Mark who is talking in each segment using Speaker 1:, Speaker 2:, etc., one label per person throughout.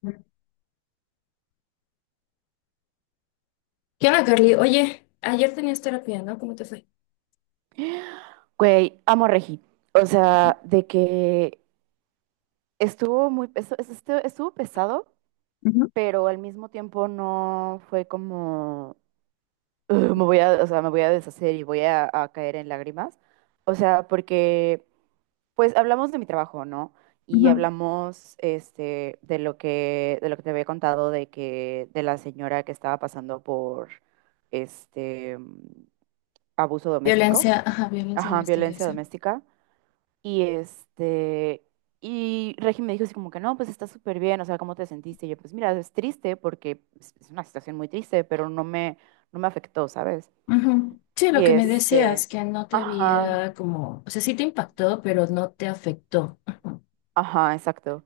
Speaker 1: ¿Qué onda, Carly? Oye, ayer tenías terapia, ¿no? ¿Cómo te fue?
Speaker 2: Güey, amo a Regi. O sea, de que estuvo muy, estuvo pesado,
Speaker 1: Ujú,
Speaker 2: pero al mismo tiempo no fue como, "Ugh, me voy a, me voy a deshacer y voy a caer en lágrimas. O sea, porque, pues, hablamos de mi trabajo, ¿no? Y
Speaker 1: ujú.
Speaker 2: hablamos, de lo que te había contado de la señora que estaba pasando por, este, abuso doméstico,
Speaker 1: Violencia, ajá, violencia
Speaker 2: ajá,
Speaker 1: doméstica,
Speaker 2: violencia
Speaker 1: ese.
Speaker 2: doméstica. Y este, y Regi me dijo así como que no, pues está súper bien, o sea, ¿cómo te sentiste? Y yo, pues mira, es triste porque es una situación muy triste, pero no me afectó, ¿sabes?
Speaker 1: Ujú. Sí, lo
Speaker 2: Y
Speaker 1: que me decías,
Speaker 2: este,
Speaker 1: que no te
Speaker 2: ajá,
Speaker 1: había como, o sea, sí te impactó, pero no te afectó. Ujú.
Speaker 2: ajá, exacto.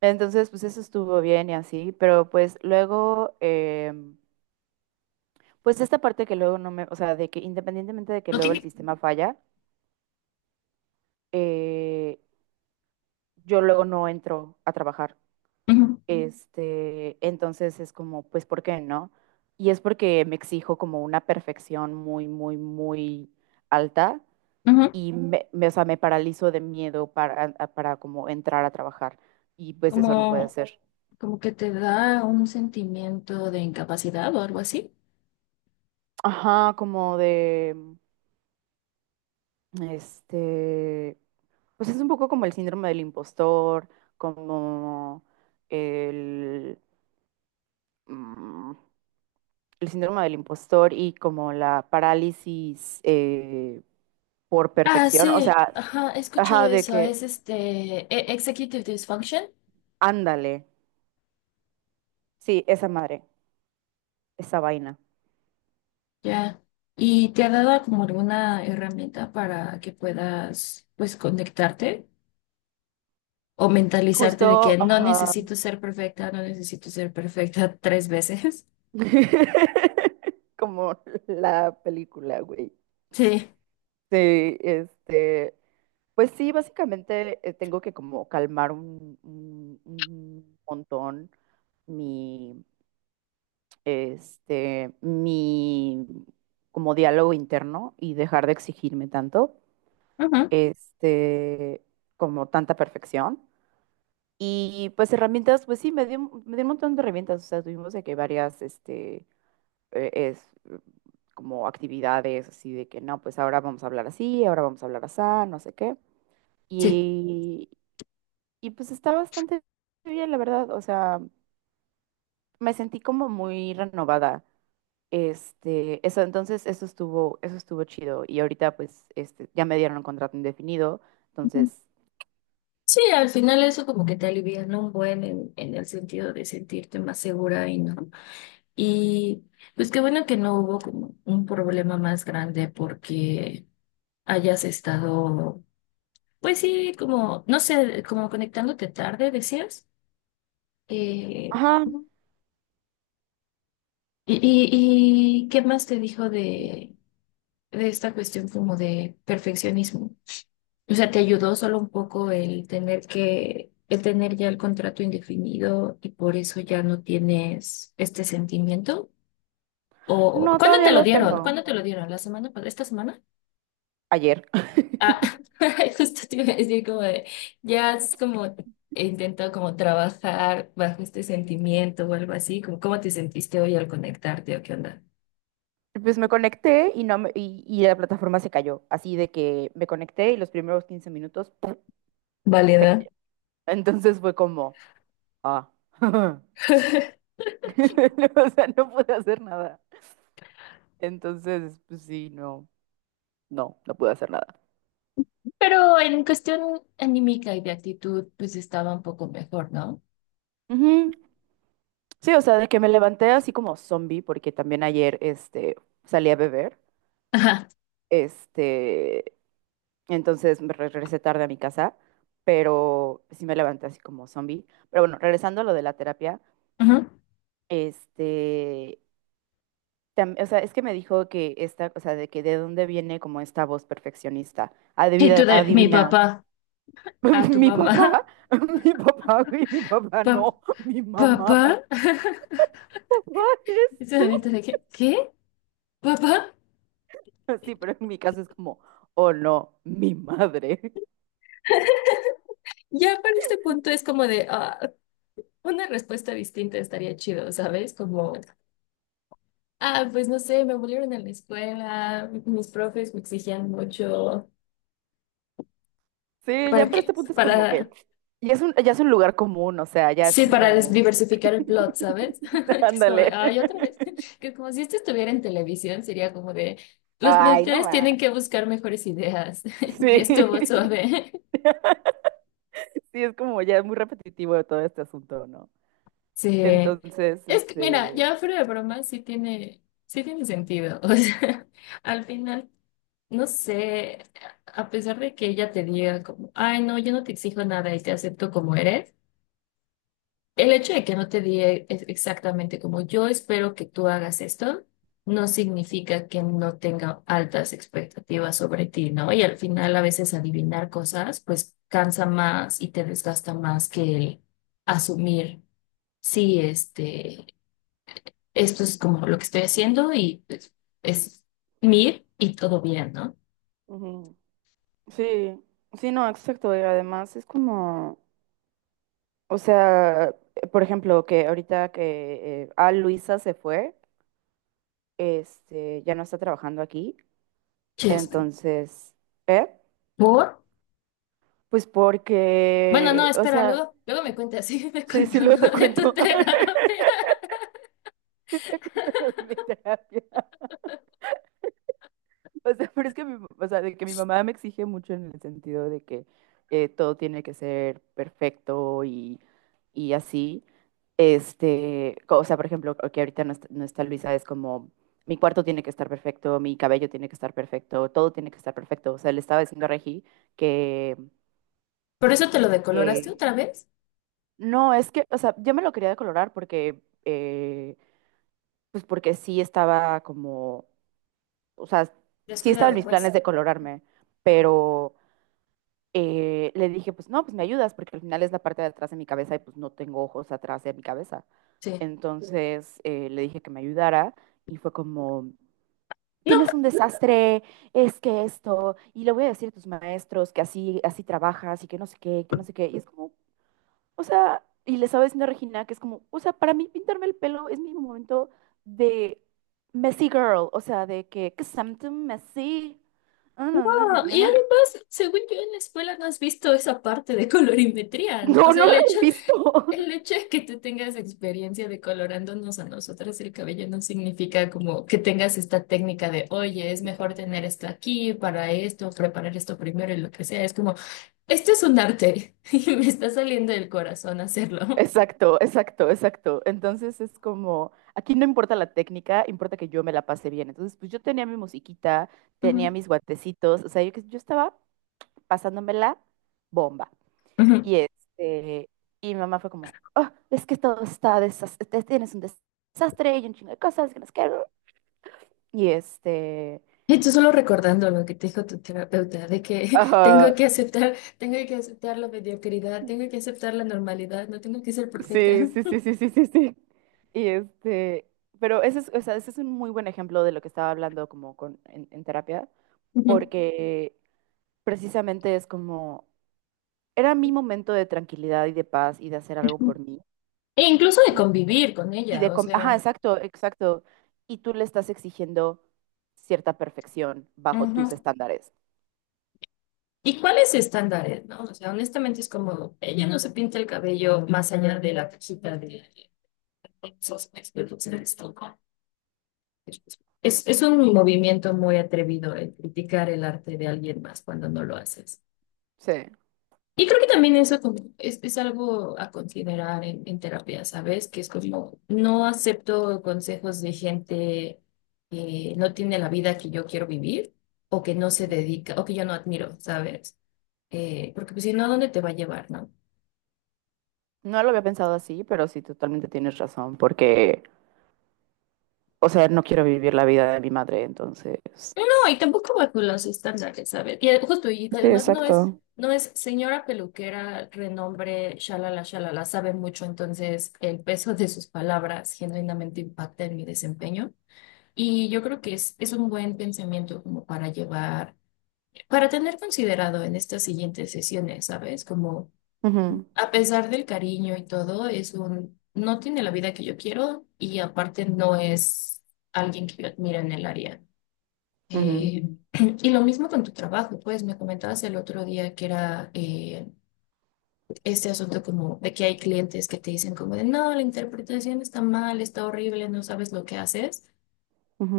Speaker 2: Entonces, pues eso estuvo bien y así, pero pues luego, pues esta parte que luego no me, o sea, de que independientemente de que
Speaker 1: No
Speaker 2: luego el
Speaker 1: tiene.
Speaker 2: sistema falla, eh, yo luego no entro a trabajar.
Speaker 1: Ujú,
Speaker 2: Entonces es como, pues, ¿por qué no? Y es porque me exijo como una perfección muy, muy, muy alta
Speaker 1: ujú.
Speaker 2: y Ujú. O sea, me paralizo de miedo para, para como entrar a trabajar. Y pues eso no puede
Speaker 1: Como,
Speaker 2: ser.
Speaker 1: como que te da un sentimiento de incapacidad o algo así.
Speaker 2: Ajá, como de, este, pues es un poco como el síndrome del impostor, como el, mm, el síndrome del impostor y como la parálisis por
Speaker 1: Ah,
Speaker 2: perfección. O
Speaker 1: sí,
Speaker 2: sea,
Speaker 1: ajá, he escuchado
Speaker 2: ajá, de
Speaker 1: eso,
Speaker 2: que,
Speaker 1: es este Executive Dysfunction,
Speaker 2: ándale. Sí, esa madre, esa vaina.
Speaker 1: ya. Y te ha dado como alguna herramienta para que puedas, pues, conectarte, o mentalizarte de que
Speaker 2: Justo,
Speaker 1: no
Speaker 2: ajá.
Speaker 1: necesito ser perfecta, no necesito ser perfecta tres veces.
Speaker 2: Como la película, güey.
Speaker 1: Sí,
Speaker 2: Sí, pues sí, básicamente tengo que como calmar un montón mi, mi como diálogo interno y dejar de exigirme tanto,
Speaker 1: ujú.
Speaker 2: este, como tanta perfección. Y pues herramientas, pues sí, me dio un montón de herramientas, o sea, tuvimos de que varias, eh, es, como actividades así de que no, pues ahora vamos a hablar así, ahora vamos a hablar así, no sé qué.
Speaker 1: Sí.
Speaker 2: Y, y pues está bastante bien, la verdad, o sea, me sentí como muy renovada. Eso entonces, eso estuvo chido. Y ahorita, pues, ya me dieron un contrato indefinido.
Speaker 1: Ujú.
Speaker 2: Entonces,
Speaker 1: Sí, al final eso como que te alivia, ¿no? Un buen en el sentido de sentirte más segura y no. Y pues qué bueno que no hubo como un problema más grande porque hayas estado, pues sí, como, no sé, como conectándote tarde, decías. Eh,
Speaker 2: ajá,
Speaker 1: ujú. y, ¿Y qué más te dijo de esta cuestión como de perfeccionismo? O sea, ¿te ayudó solo un poco el tener que, el tener ya el contrato indefinido y por eso ya no tienes este sentimiento? ¿O
Speaker 2: no,
Speaker 1: cuándo
Speaker 2: todavía
Speaker 1: te lo
Speaker 2: lo
Speaker 1: dieron?
Speaker 2: tengo.
Speaker 1: ¿Cuándo te lo dieron? ¿La semana ¿Esta semana?
Speaker 2: Ayer.
Speaker 1: Ah, justo te iba a decir como de, ya es como he intentado como trabajar bajo este sentimiento o algo así, como cómo te sentiste hoy al conectarte o qué onda.
Speaker 2: Pues me conecté y no me- y la plataforma se cayó. Así de que me conecté y los primeros 15 minutos, ¡pum! Se
Speaker 1: Válida.
Speaker 2: cayó. Entonces fue como, ah. O sea, no pude hacer nada. Entonces, pues sí, no, no, no pude hacer nada.
Speaker 1: Pero en cuestión anímica y de actitud, pues estaba un poco mejor, ¿no?
Speaker 2: Ujú. Sí, o sea, de que me levanté así como zombie, porque también ayer salí a beber.
Speaker 1: Ajá.
Speaker 2: Este, entonces me regresé tarde a mi casa, pero sí me levanté así como zombie. Pero bueno, regresando a lo de la terapia,
Speaker 1: Ujú.
Speaker 2: este, o sea, es que me dijo que o sea, de que de dónde viene como esta voz perfeccionista.
Speaker 1: Y
Speaker 2: Adivina,
Speaker 1: tú de mi
Speaker 2: adivina,
Speaker 1: papá a tu
Speaker 2: mi papá,
Speaker 1: mamá.
Speaker 2: mi papá, güey, mi papá
Speaker 1: Pa-
Speaker 2: no, mi mamá,
Speaker 1: ¿Papá?
Speaker 2: papá eres
Speaker 1: Y ese
Speaker 2: tú.
Speaker 1: momento de que, ¿qué? ¿Papá?
Speaker 2: Sí, pero en mi caso es como, oh no, mi madre.
Speaker 1: Ya para este punto es como de, ah, una respuesta distinta estaría chido, ¿sabes? Como, ah, pues no sé, me volvieron a la escuela, mis profes me exigían mucho.
Speaker 2: Sí, ya
Speaker 1: ¿Para
Speaker 2: para
Speaker 1: qué?
Speaker 2: este punto es como que
Speaker 1: Para...
Speaker 2: ya es un lugar común, o sea, ya es
Speaker 1: Sí, para
Speaker 2: como,
Speaker 1: diversificar el plot, ¿sabes? Que es como de,
Speaker 2: ándale.
Speaker 1: ay, otra vez. Que como si esto estuviera en televisión, sería como de, los
Speaker 2: Ay, no
Speaker 1: productores tienen
Speaker 2: más.
Speaker 1: que buscar mejores ideas. Y
Speaker 2: Sí.
Speaker 1: estuvo suave.
Speaker 2: Sí, es como ya muy repetitivo de todo este asunto, ¿no?
Speaker 1: Sí.
Speaker 2: Entonces,
Speaker 1: Es que, mira, ya fuera de broma, sí tiene sentido. O sea, al final, no sé, a pesar de que ella te diga como, ay, no, yo no te exijo nada y te acepto como eres. El hecho de que no te diga exactamente como yo espero que tú hagas esto, no significa que no tenga altas expectativas sobre ti, ¿no? Y al final a veces adivinar cosas, pues cansa más y te desgasta más que el asumir, sí, este, esto es como lo que estoy haciendo y pues, es mir y todo bien, ¿no?
Speaker 2: Ujú. Sí, sí, no, exacto. Y además es como, o sea, por ejemplo, que ahorita que Luisa se fue, ya no está trabajando aquí.
Speaker 1: Chévere.
Speaker 2: Entonces, ¿eh?
Speaker 1: ¿Por?
Speaker 2: Pues
Speaker 1: Bueno, no,
Speaker 2: porque, o
Speaker 1: espera,
Speaker 2: sea,
Speaker 1: luego me cuentas, sígueme
Speaker 2: sí, sí,
Speaker 1: contando
Speaker 2: luego te
Speaker 1: de tu
Speaker 2: cuento.
Speaker 1: terapia.
Speaker 2: Sí te cuento lo de mi terapia. O sea, pero es que mi, o sea, de que mi mamá me exige mucho en el sentido de que todo tiene que ser perfecto y así. O sea, por ejemplo, que ahorita no está Luisa, es como, mi cuarto tiene que estar perfecto, mi cabello tiene que estar perfecto, todo tiene que estar perfecto. O sea, le estaba diciendo a Regi que,
Speaker 1: ¿Por eso te lo decoloraste otra vez?
Speaker 2: no, es que, o sea, yo me lo quería decolorar porque, pues porque sí estaba como, o sea, sí estaba en
Speaker 1: Descuidado,
Speaker 2: mis
Speaker 1: pues.
Speaker 2: planes de colorarme, pero le dije, pues no, pues me ayudas porque al final es la parte de atrás de mi cabeza y pues no tengo ojos atrás de mi cabeza.
Speaker 1: Sí.
Speaker 2: Entonces le dije que me ayudara y fue como,
Speaker 1: No,
Speaker 2: tienes un desastre, es que esto, y le voy a decir a tus maestros que así, así trabajas y que no sé qué, que no sé qué. Y es como, o sea, y le estaba diciendo a Regina que es como, o sea, para mí pintarme el pelo es mi momento de messy girl, o sea, de que something messy, ah, no, no, you
Speaker 1: y
Speaker 2: know.
Speaker 1: además, según yo en la escuela no has visto esa parte de colorimetría, ¿no? O
Speaker 2: No,
Speaker 1: sea,
Speaker 2: no lo
Speaker 1: el hecho.
Speaker 2: he visto.
Speaker 1: El hecho de que tú tengas experiencia de colorándonos a nosotras el cabello no significa como que tengas esta técnica de, oye, es mejor tener esto aquí para esto, preparar esto primero y lo que sea. Es como, esto es un arte y me está saliendo del corazón hacerlo.
Speaker 2: Exacto, exacto, exacto. Entonces es como, aquí no importa la técnica, importa que yo me la pase bien. Entonces, pues yo tenía mi musiquita, tenía
Speaker 1: Ujú,
Speaker 2: mis guatecitos, o sea, yo estaba pasándomela bomba.
Speaker 1: ujú.
Speaker 2: Y, este, y mi mamá fue como, "Ah, es que todo está desastre, tienes un desastre y un chingo de cosas que no sé. Y este,
Speaker 1: Y tú solo recordando lo que te dijo tu terapeuta, de que
Speaker 2: ajá,
Speaker 1: tengo que aceptar la mediocridad, tengo que aceptar la normalidad, no tengo que ser perfecta.
Speaker 2: sí, sí, sí, sí, sí, sí, sí. Y este, pero ese es, o sea, ese es un muy buen ejemplo de lo que estaba hablando como en terapia,
Speaker 1: Ujú,
Speaker 2: porque precisamente es como, era mi momento de tranquilidad y de paz y de hacer algo
Speaker 1: ujú.
Speaker 2: por mí.
Speaker 1: E incluso de convivir con ella, o
Speaker 2: Ajá,
Speaker 1: sea.
Speaker 2: exacto, exacto. Y tú le estás exigiendo cierta perfección bajo
Speaker 1: Ujú.
Speaker 2: tus estándares.
Speaker 1: ¿Y cuáles estándares, no? O sea, honestamente es como, ella no se pinta el cabello más allá de la cajita de esos expertos en esto. Es un movimiento muy atrevido el criticar el arte de alguien más cuando no lo haces.
Speaker 2: Sí.
Speaker 1: Y creo que también eso como es algo a considerar en terapia, ¿sabes? Que es como, no acepto consejos de gente que no tiene la vida que yo quiero vivir o que no se dedica o que yo no admiro, ¿sabes? Porque pues, si no, ¿a dónde te va a llevar, no?
Speaker 2: No lo había pensado así, pero sí, totalmente tienes razón, porque, o sea, no quiero vivir la vida de mi madre, entonces.
Speaker 1: No, no, y tampoco bajo los estándares, ¿sabes? Y justo, y
Speaker 2: Sí,
Speaker 1: además
Speaker 2: exacto.
Speaker 1: no es señora peluquera, renombre, shalala, shalala, sabe mucho, entonces el peso de sus palabras genuinamente impacta en mi desempeño. Y yo creo que es un buen pensamiento como para llevar, para tener considerado en estas siguientes sesiones, ¿sabes? Como
Speaker 2: Ujú,
Speaker 1: a pesar del cariño y todo, es un, no tiene la vida que yo quiero y aparte no es alguien que yo admiro en el área.
Speaker 2: ujú,
Speaker 1: Eh, y lo mismo con tu trabajo, pues me comentabas el otro día que era este asunto como de que hay clientes que te dicen como de no, la interpretación está mal, está horrible, no sabes lo que haces,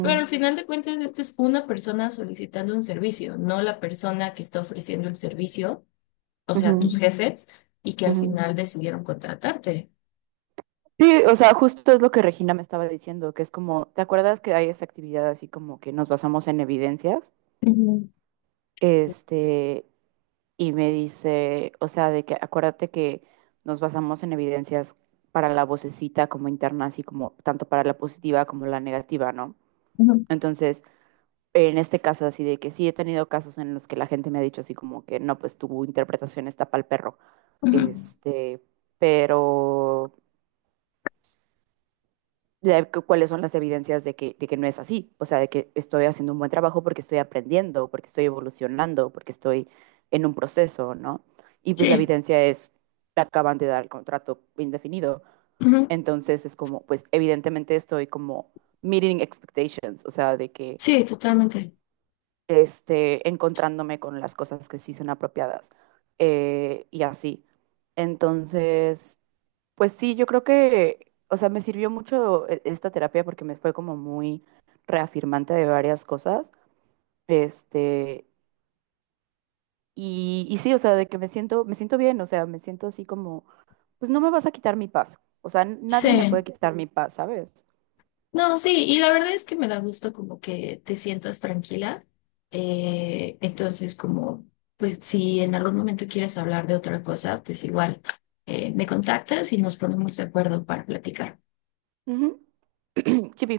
Speaker 1: pero al final de cuentas esta es una persona solicitando un servicio, no la persona que está ofreciendo el servicio, o sea, tus
Speaker 2: ujú,
Speaker 1: Ujú. Jefes, y que al
Speaker 2: ujú.
Speaker 1: final decidieron contratarte.
Speaker 2: Sí, o sea, justo es lo que Regina me estaba diciendo, que es como, ¿te acuerdas que hay esa actividad así como que nos basamos en evidencias? Este, y me dice, o sea, de que acuérdate que nos basamos en evidencias para la vocecita como interna, así como tanto para la positiva como la negativa, ¿no?
Speaker 1: Ujú,
Speaker 2: Entonces, en este caso así de que sí he tenido casos en los que la gente me ha dicho así como que no, pues tu interpretación está pal perro,
Speaker 1: ujú. Ujú.
Speaker 2: este, pero de cuáles son las evidencias de que no es así, o sea, de que estoy haciendo un buen trabajo porque estoy aprendiendo, porque estoy evolucionando, porque estoy en un proceso, ¿no? Y pues la
Speaker 1: Sí,
Speaker 2: evidencia es, te acaban de dar el contrato indefinido,
Speaker 1: ujú.
Speaker 2: entonces es como, pues evidentemente estoy como meeting expectations, o sea, de que
Speaker 1: Sí, totalmente.
Speaker 2: encontrándome con las cosas que sí son apropiadas y así. Entonces, pues sí, yo creo que, o sea, me sirvió mucho esta terapia porque me fue como muy reafirmante de varias cosas. Este, y sí, o sea, de que me siento bien, o sea, me siento así como, pues no me vas a quitar mi paz. O sea,
Speaker 1: Sí.
Speaker 2: nadie me puede quitar mi paz, ¿sabes?
Speaker 1: No, sí, y la verdad es que me da gusto como que te sientas tranquila. Entonces, como, pues si en algún momento quieres hablar de otra cosa, pues igual me contactas y nos ponemos de acuerdo para platicar.
Speaker 2: Ujú. Chipi.